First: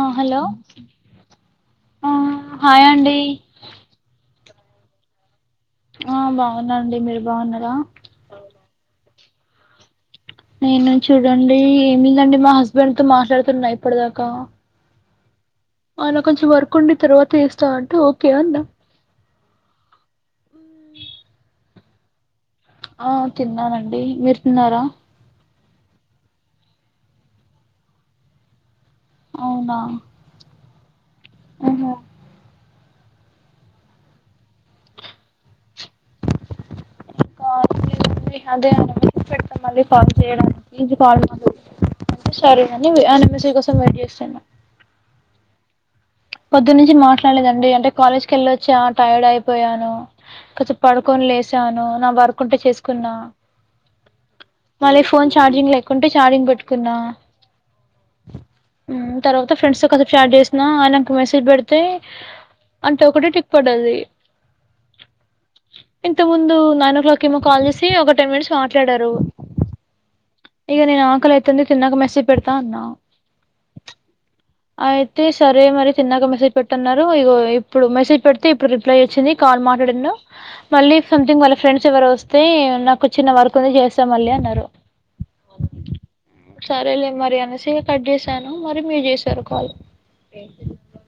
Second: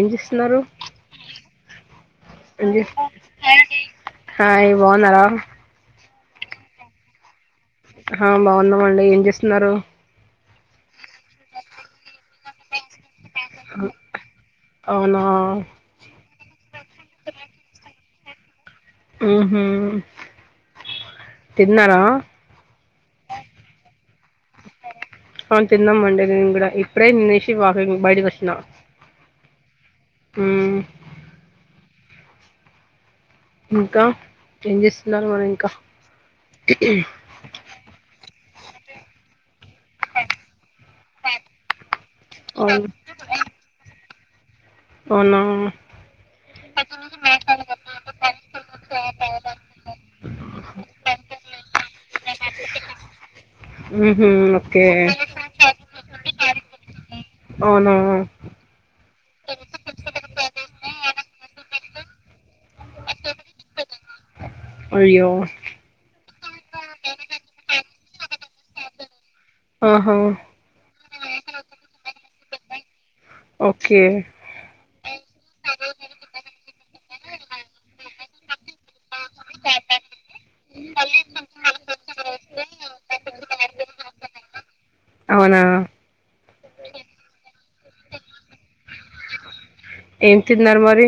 ఆ హలో చేస్తున్నారు ఆ హాయ్ అండి హాయ్ బాగున్నారా ఆ బాగున్నాండి మీరు బాగున్నారా ఆ బాగున్నాము అండి ఏం చేస్తున్నారు నేను చూడండి ఏమిందండి మా హస్బెండ్ తో మాట్లాడుతున్నా ఇప్పటిదాకా అవునా ఆయన కె ఉంద ఉహ్ తిన్నారా ఆ తిన్నానండి మీరు తిన్నారా అవును తిన్నామండి నేను కూడా ఇప్పుడే నిన్నచి వాకిమ్ బయటికి వచ్చిన అవునా హ్ అ హా ఇంకా ఏం చేస్తున్నరు ఇంకా అంటే పెడతా మళ్ళీ పన్ చేయ్యడానికి పావ్ల్ ముందు అంటే సరే అని ఆయన మెసేజ్ కోసం వెయిట్ చేస్తాను అవ్నా పొద్దున్నుంచి మాట్లాడలేదండి అంటే కాలేజ్ క వెళ్ళొచ్చా టైర్డ్ అయిపోయాను కొద్సేప్ పడుకొని లేసాను నా వర్కుంటే చేస్కున్న ఊహూ ఓకే మళ్ళీ ఫోన్ చార్జింగ్ లేకుంటే చార్జింగ్ పెట్ కున్నా అవునా ఉ తర్వాత ఫ్రెండ్స్ తో కోసేప్ చాట్ చేస్ ఆ ఆయనకు మెసేజ్ పెడితే అంటే ఒకటే టిక్ పడ్డది అయ్యో ఇంత ముందు నైన్ ఓ క్లాక్ ఏమో కాల్ చేసి ఒక టెన్ మినిట్స్ మాట్లాడారు ఆహా ఇక నేను ఆకల్ అయితిందు తిన్నాక మెసేజ్ పెడతా అన్నా ఓకే అయితే సరే మరి తిన్నాక మెసేజ్ పెట్టన్నారు ఇగో ఇప్పుడు మెసేజ్ పెడితే ఇప్పుడు రిప్లై వచ్చింది కా ల్ మాట్లాడిండు మళ్ళీ సంథింగ్ వాళ్ళ ఫ్రెండ్స్ ఎవరో వస్తే నాకు చిన్న వర్క్ ఉంది చేస్తాం మళ్ళీ అన్ సరే అవునా సరేలే మరి అనేసి కట్ చేసాను మరి మీరు చేసారు కాల్ ఏం తిన్నారు మరి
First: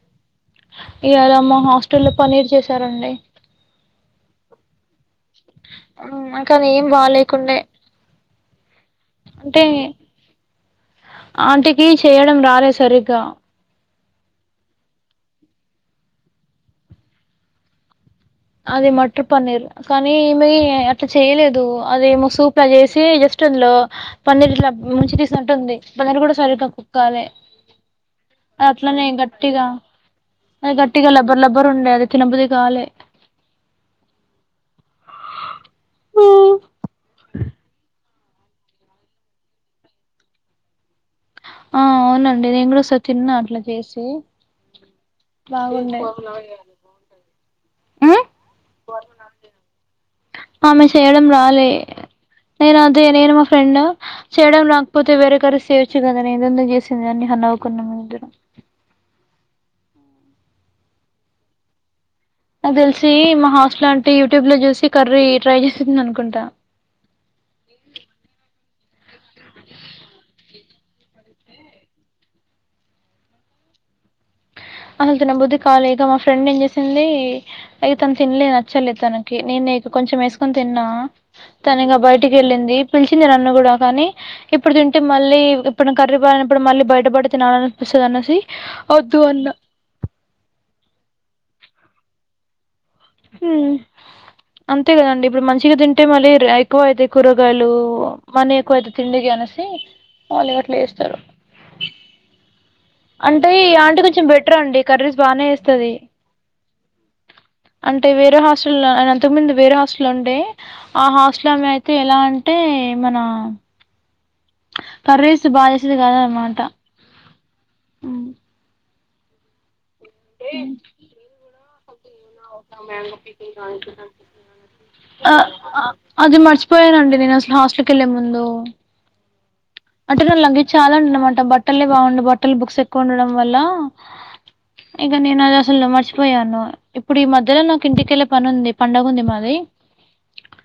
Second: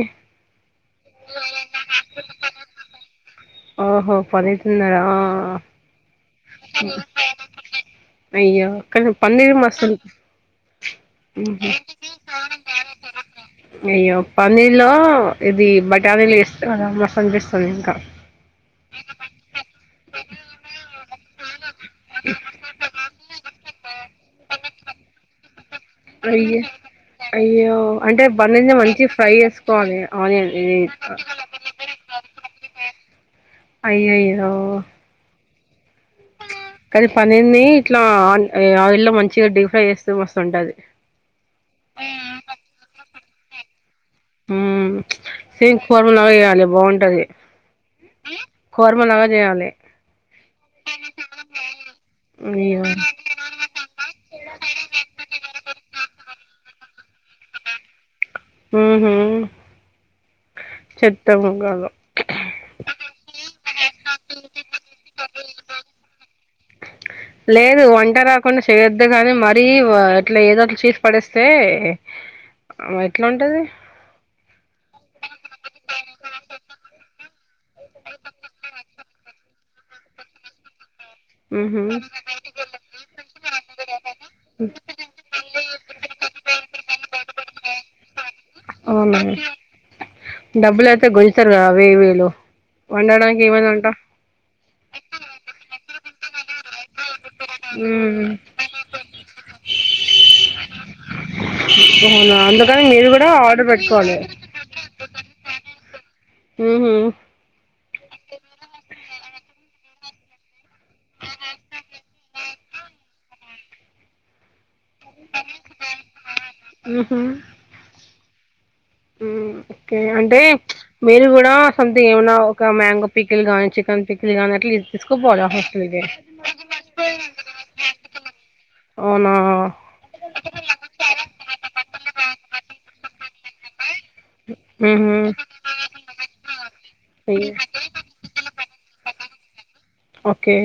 ఇవాళ మా హాస్టల్ లో పన్నీర్ చేసారండి ఓహో పన్నీర్ తిన్నరా ఆ కానీ ఏం బాలేకుండే అయ్యో కొంచెం పన్నీరు అంటే మస్తు ఉహు ఆంటీకి చేయడం రాలే సరిగ్గా అయ్యో పన్నీర్ లో ఇది బటానీలు వేస్తే మస్తన్పిస్తదింకా అది మటర్ పన్నీర్ కానీ ఈమె అట్లా చేయలేదు అదేమో సూప్లా చేసి జస్ట్ లో పన్నీర్ ఇలా ముంచి తీస్నట్టుంది లివరు కూడా అయ్యో సరిగ్గా కుక్కాలే అయ్యో అంటే అ పన్నీర్ని అట్లనే మంచిగా ఫ్రై గట్టిగా చేసుకోవాలి ఆనియన్ అది ఇది గట్టిగా లబ్బర్ లబ్బర్ ఉండే అది తినబుద్ధి కాలే అయ్యయ్యో ఆయిల్ లో మంచిగా డీఫ్రై చేస్తే మస్తుంటది ఆ అవునండి నేను కూడా ఓసార్ తిన్నా అట్లా చేసి ఉ సేమ్ బాగుండే కుర్మ లాగ్ చేయ్యాలి బాగుంటది ఉమ్ కోర్మలాగా చేయాలి ఆమె షేయడం రాలే నేను అయ్యో అదే నేను మా ఫ్రెండ్ చేయడం లేకపోతే వేరే కర చేయవచ్చు కదా నే ఇదెందుక్ చేసి చిన్నగా నవ్వుకున్నం మేమిద్దరం ఉహు చెత్త మొకాలు నాకు తెలిసి మా హాస్టల్ అంటే యూట్యూబ్ లో చూసి కర్రీ ట్రై చేసింది అనుకుంటా లేదు వంట రాకున్నా చె చేయొద్దు గాని మరీ ఇట్లా ఏదోట్ల చేసి పడేస్తే అ ఎట్లుంటది అసలు తిన బుద్ధి కాలేదు ఇంగ మా ఫ్రెండ్ ఏం చేసింది అది తన్ తినలే నచ్చలే తనకి నేను నీకు కొంచెం వేసుకొని తిన్నా ఉ తను ఇగా బయటికి వెళ్ళింది పిలిచింది నన్ను కూడా కానీ ఇప్పుడు తింటే మళ్ళీ ఇప్పుడు కర్రీపాయప్పుడు మళ్ళీ బయట పడతే నా అనుపి దు అనేసి అవునా అద్దు అన్న డబ్బులు అయితే గలుస్తారుగా వే వేళు ఉమ్ అంతే కదండి ఇప్పుడు మంచిగా తింటే అంటే మళ్ళీ ఎక్కువ అయితే కూరగాయలు ఉమ్ మనీ ఎక్కువయితది తిండికి అనేసి మళ్ళీ అట్లా వ అవునా అ అంటే ఈ ఆంటీ కొంచెం బెటర్ అండి కర్రీస్ బాగానే వేస్తుది ఉహు అంటే వేరే హాస్టల్ అన అంతకు ముందు వేరే హాస్టల్ ఉండే ఆ హాస్టల్మె అయితే ఎలా అంటే ఏ మన కర్రేస్ బాచేసేది కాదు ఆమా ఉహు ఉమ్ ఉమ్ ఓకే అంటే మీరు కూడా సథింగ్ ఏమన్నా ఒక మ్యాంగో పిక్కిల్ గాని చికెన్ పిక్లు గాని అట్లా తీసుకుపోవాలి ఆ హాస్టల్ మా హాస్టల్కి వెళ్ళే ముందు అవునా అంటే బట్టళ్ళకి చాలాండి అనమాట బట్టలే బాగుండు బట్టలు బుక్స్ ఎక్కువ ఉండడం వల్ల ఆ ఇంకా నేను అది అసలు మర్చిపోయాను ఇప్పుడు ఈ అయ్యో మధ్యలో నాకు ఇంటికెళ్ళే పని ఉంది పండుగ ఉంది మాది ఓకే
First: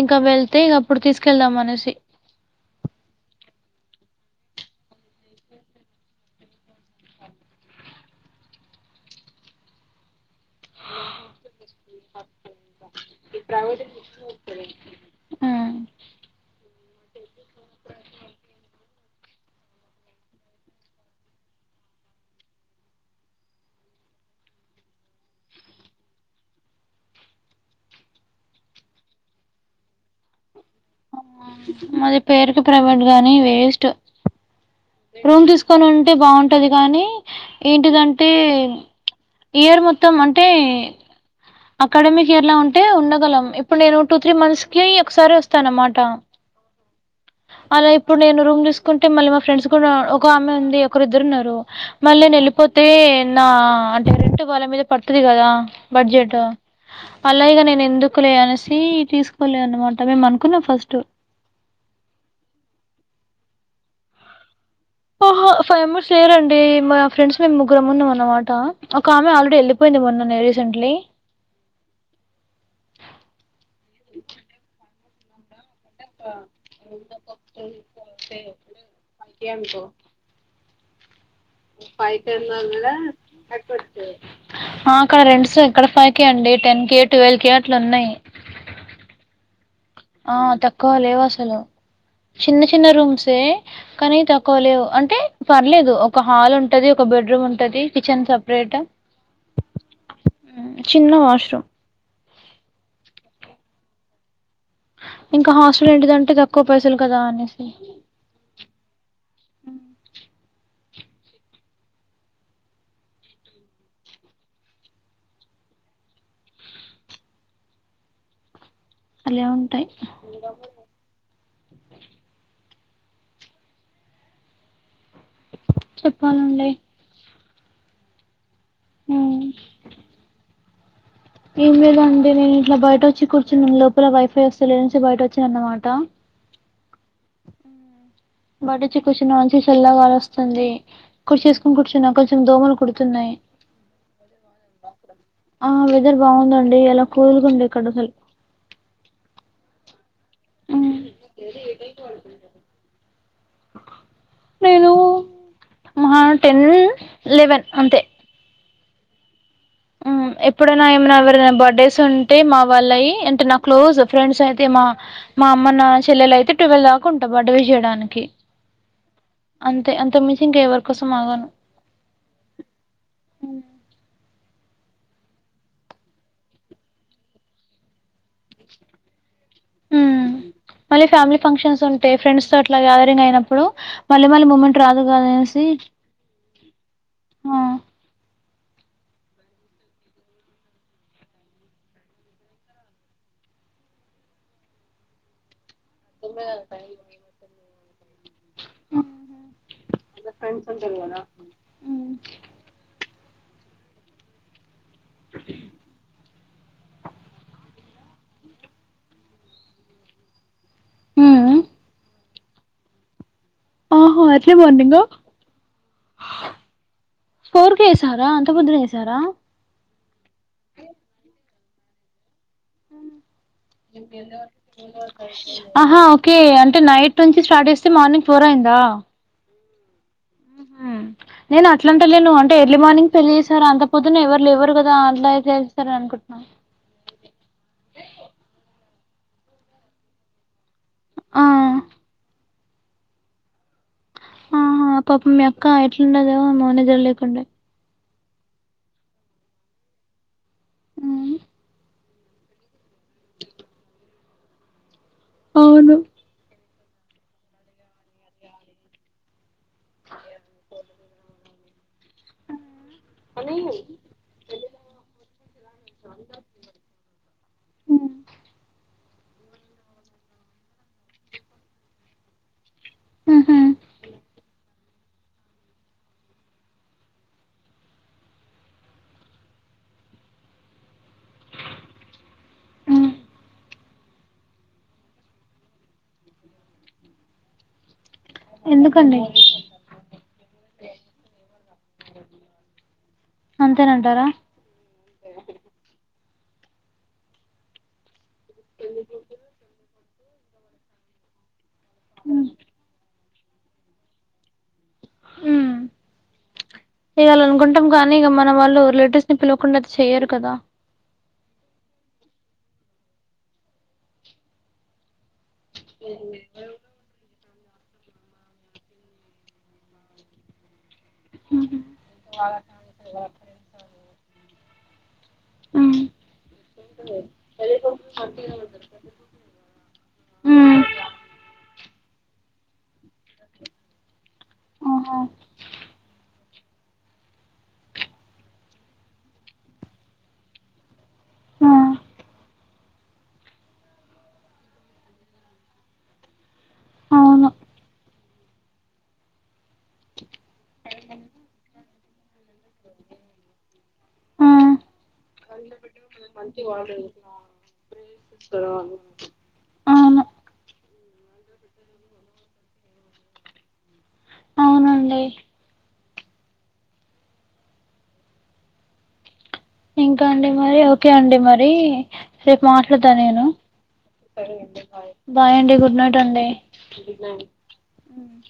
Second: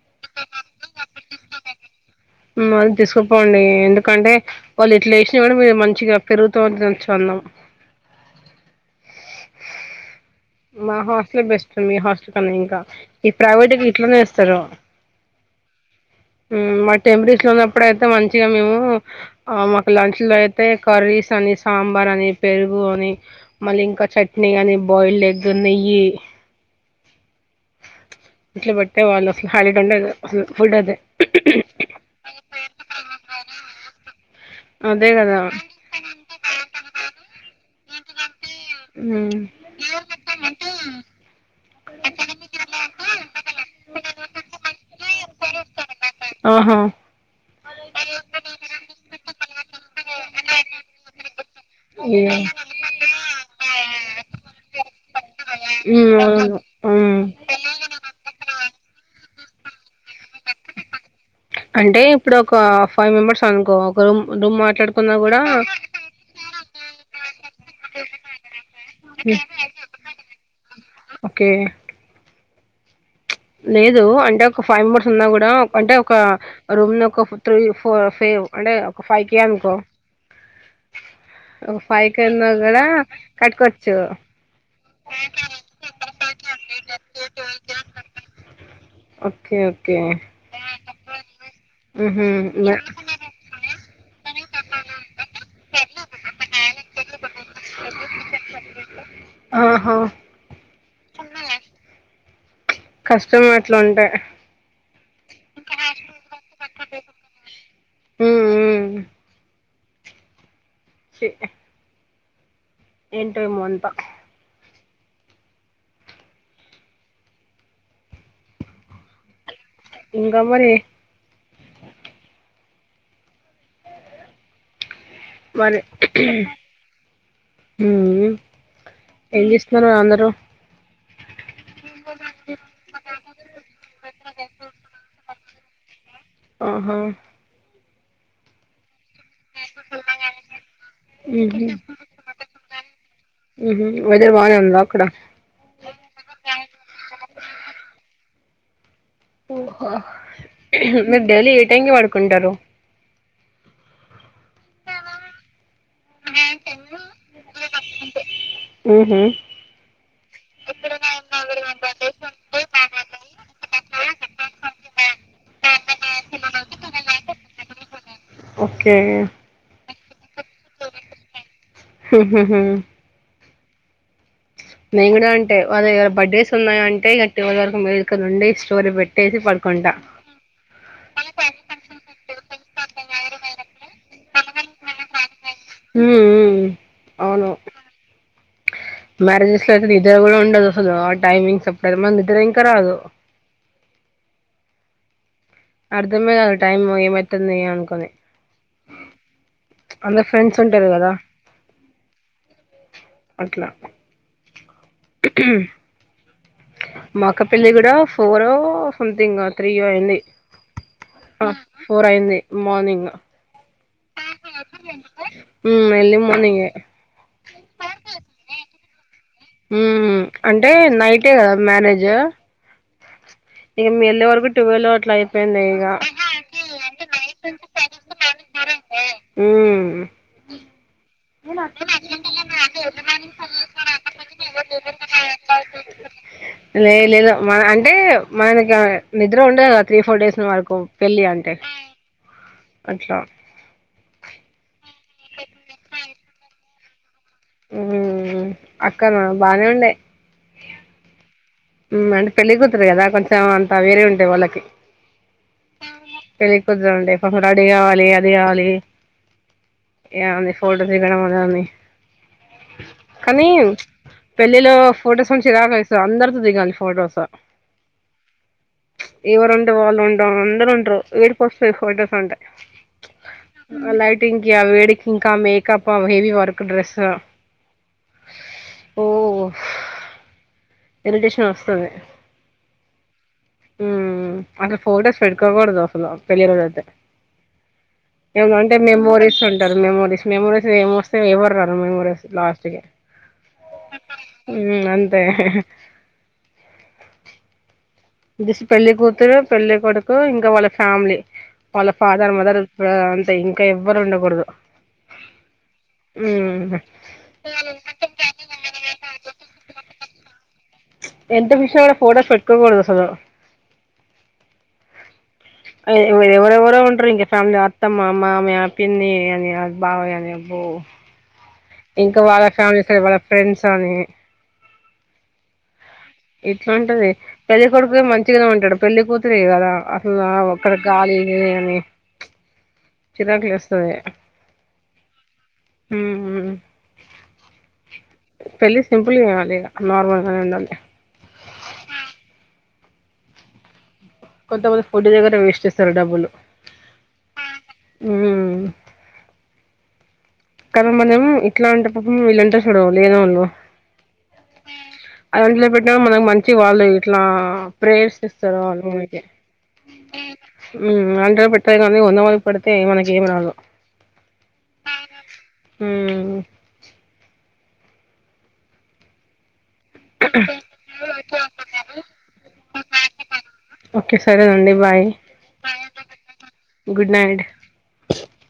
ఇంకా వెళ్తే ఇంక అప్పుడు తీసుకెళ్దాం అనేసి చపోండి ఎందుకంటే వాళ్ళు ఇట్లా వేసినా కూడా మీరు మంచిగా పెరుగుతోటి తిన్నచ్చు అన్నం మా హాస్టిల్ బెస్ట్ మీ హస ఇంకా ఈ ప్రైవేట్ కి ఇట్లనే వేస్తారు ఆ మచ్ టెంపరీస్ లో ఉన్నప్పుడ అయితే మంచిగా మేము మాకు లంచ్ లో అయితే కర్రీస్ అని సాంబార్ పెరుగు అనీ మ ఇంకా చట్నీ అనీ బాయిల్ ఇగ నెయ్యి ఇట్లే బట్టే వాళ్ళ అసలు హాలీడే ఉండదు అసల ఆ మాది పేరుకి ప్రైవేట్ గాని వేస్ట్ అదే కదా రూమ్ తీసుకొని ఉంటే బాగుంటది కానీ ఏంటిదంటే ఇయర్ మోత్తం అన్ అత్తా అకాడమిక్ ఇయర్ లా ఉంటే ఉండగలం ఇప్పుడు నేను టూ త్రీ మంత్స్కి ఒకసారి వస్తా అన్నమాట ఆహా అలా ఇప్పుడు నేను రూమ్ తీసుకుంటే మళ్ళీ మా ఫ్రెండ్స్ కూడా ఒక ఆమ్మె ఉంది ఒకరు ఇద్దరు ఉన్నారు మళ్ళీ ఇగ నేన్ వెళ్ళిపోతే నా అంటే రెంట్ వాళ్ళ మీద పడతాది కదా మ్మ్ బడ్జెట్ అవును మ్మ్ అలాగె నేను ఎందుకులె అనేసి తీసుకోలే అన్నమాట మేము అనుకున్నాం ఫస్ట్ అంటే ఇప్పుడు ఒక ఫైవ్ మెంబర్స్ అనుకో ఒక రూమ్ రూమ్ మట్ అనుకున్న కూడా ఆహా! ఫైవ్ మెంబర్స్ లేరండి మా ఫ్రెండ్స్ మేము ముగ్గురు ఉన్నాం అన్నమాట ఒక ఆమె ఉమ్, ఆల్రెడీ వెళ్ళిపోయింది మొన్ననె రీసెంట్లీ ఓకే లేదు అంటే ఒక ఫైవ్ మెంబర్స్ ఉన్నా కూడా అంటే ఒక రూమ్ ను ఒక త్రీ ఫో ఫేవ్ అంటే ఒక ఫైవ్ కే అనుకో [inaudible] ఒక ఉన్నా గూడా కట్టుకోవచ్చు. అక్కడ రెండ్స్ ఎక్కడ పైకే అండి టెన్ కి ట్వెల్వ్ కి అట్లు ఉన్నాయి ఓకే ఓ ఆ తక్కువ లేవు అసలు హుహు. చిన్న న చిన్న రూమ్సే కానీ తక్కువ లేవు అంటే పర్లేదు ఒక హాల్ ఉంటది ఒక బెడ్రూమ్ ఉంటది కిచెన్ సపరేట్ ఆ చిన్న వాష్రూమ్ కష్టం అట్లుంటే ఇంకా హాస్టల్ ఏంటిదంటే తక్కువ పైసలు కదా అనేసి ఉహ్ ఉమ్ చి ఎంటో మంత హలో ఇంకా మరి మరే చెప్పాలండి. ఉమ్ ఏం చేస్తున్నారు అందరూ ఏంలేదండి నేను ఇట్లా బయట వచ్చి కూర్చును లోపల వైఫై వస్తే లే అనేసి బయట వచ్చి అన్నమాట ఆహా బడు క్వస్య్ [unintelligible] న్ కొంచెం నాన్సెజల్లాగాాల వస్తుంది హుహు. కొేసుకుొని కూర్చున్న కొంచెం దోమలు కుడుతున్నాయి ఉ వెదర్ వాలే ఆ వెదర్ బాగుందండి ఎలా కూలుగా ఉందో ఇక్కడ అసలు ఓహో మీరు డైలీ ఏ టైంగ్కి పడుకుంటారు నేను మహా టెన్ లెవెన్ అంతే ఉహు ఎప్పుడైనా ఏమన్నా ఎవరైనా బర్త్డేస్ ఉంటే మా వాళ్లయి అంటే నా క్లోజ్ ఫ్రెండ్స్ అయితే మా మా అమ్మ నా చెల్లెలు అయితే ట్వెల్వ్ దాకా ఉంటా బర్తడే విష్ చేయడానికి ఓకే అంతకుమించి ఎవరు కోసం ఆగను హు హు మేను కూడా అంటే వాళ్ ఎవరు బర్త్డేస్ ఉన్నాయ అంటే ట్వల్ వరకు మేలుకోండి స్టోరి పెట్టేసి పడుకు ఉమ్ మళ్ళీ ఫ్యామిలీ ఫంక్షన్స్ ఉంటె ఫ్రెండ్స్ తో అట్లా రిగ్ అయినప్పుడు మళ్ళీ మళ్ళీ మూమెంట్ రాదు కద అనేసి ఉ ఉ హు అవును ఆ మ్యారేజెస్ లో అయితే నిదరా కూడా ఉండదుసలు టైమింగ్స్ అప్పుడ మ నిద్ర ఇంకా రాదు అర్థమే గాదు అ టైమ్ ఏమైతాండో మెంద్య అనుకునే అందరు ఫ్రెండ్స్ ఉంటారు కదా అట్లా మా అక్క పెళ్లి కూడా ఫోర్ సంథింగ్ త్రీయో అనీ ఆ హ్మ్ ఫోర్ అయింది మార్నింగ్ ఆహా ఎర్లీ మార్నింగ్ ఉ ఎర్లీ మార్నింగ్ ఫోర్ కే ఎసారా అంత పొద్దున్నే వేసారా మ్ అంటే నైటే కదా మ్యారేజ్ ఇక మేము వెళ్ళే వరకు ట్వెల్వ్ అట్లా అయిపోయింది ఇక ఆహా ఓకే అంటే నైట్ నుంచి స్టార్ట్ చేస్తే మార్నింగ్ ఫోర్ మైందా మ్ నేను అట్లాంటేలేను అంటే ఎర్లీ మార్నింగ్ పెళ్లి చేసారు అంత పొద్దున్నే ఎవరు లేవరు కదా అట్ల చేస్తారు అనుకు చెప్ మా లే లేదు మన అంటే మనకి నిద్ర ఉండదు కదా త్రీ ఫోర్ డేస్ వరకు పెళ్లి ఆ అంటే అట్లా ఆహా పాపం మీ అక్క ఎట్లుండదే మోనిదడ్ లేకుండ మ్ అక్కనా బానే ఉండే మ్ మ్ అంటే పెళ్ళి కుతురు కదా కొంచెం అంత వేరే ఉంటాయి వాళ్ళకి అవును పెళ్ళ పొద్దునుండే పాపం రడి కావాలి అది కావాలి ఏంది ఫోటో దిగడం అవుతాంది కానీ పెళ్ళిలో ఫోటోస్ నుంచి చిరాకు లేస్తది అందరు దిగాలి ఫోటోస్ ఎవరు ఉండే వాళ్ళు ఉండరు అందరు ఉండరు ఏడుపొస్తాయి ఫోటోస్ అంటే ఊహు ఆ లైటింగ్కి ఆ వేడికి ఇంకా మేకప్ ఆమె హెవీ వర్క్ డ్రెస్స్ ఓ ఇరిటేషన్ వస్తది ఉమ్ ఉ అసలు ఫోటోస్ పెట్కోకూడదు అసలు పెళ్ళి రోజు అయితే ఏమన్నా అంటే ఎందుకండి మెమోరీస్ ఉంటారు మెమోరీస్ మెమోరీస్ ఏమొస్తయి ఎవరు రారు మెమోరీస్ లాస్ట్ కి అంతేనంటారా ఉ అంతే స్ పెళ్లి కూతురు పెళ్లి కొడుకు ఇంకా వాళ్ళ ఫ్యామిలీ వాళ్ళ ఫాదర్ మదర్ బ్రా అంద తే ఇంకా ఎవ్వరు ఉండకూడదు మ్మ్ చేయాలి అనుకుంటాం కానీ ఇక మన వాళ్ళు రిలేటివ్స్ ని పిలవకుండా అయితే చెయ్యరు కదా రెండు విషయాల్లో ఫోటోస్ పెట్టుకోకూడదు అసలు ఆ ఇంగ ఎవరెవరో ఉంటరు ఇంకా ఫ్యామిలీ అత్తమ్మ, మామయ్య, పిన్ని, అని బావ గాని అబ్బో ఉమ్ ఇంకా వాళ్ళ ఫ్యామిలీస్ లో ఎవర ఫ్రెండ్స్ అని అ ఇట్లుంటది పెళ్లి కొడుకు మంచిగనే ఉంటాడు పెళ్లి కూతురే కదా అసలు ఒక్కడ ఉమ్ గాలి ఇదే అని చిరాకు లేస్తది ఆహా మ్ పెళ్ళి చేయాలి ఇగ నార్మల్ గానే ఉండాలి ఆ కొంతమంది ఫుడ్ దగ్గర వేస్ట్ చేస్తారు డబ్బులు అవును మ్ ఓ కదా మనము ఇట్లా అంటే పాపం వెళ్ళుంటారు చూడు లేనోళ్ళు ఆ అంటలో పెట్టినా మనకు మంచి వాళ్ళు ఇట్లా ప్రేయర్స్ ఇస్తారు వాళ్ళు మనకి అవును మ్ అంత బెట్రే కానీ వంద మందికి పెడితే మనకి ఏమి రాదు అవునండి మ్ ఇంకా అండి మరి ఓకే అండి మరి రేపు మాట్లాడతా నేను ఓకే సరేనండి బాయ్ బాయ్ అండి గుడ్ నైట్ అండి. గుడ్ నైట్ మ్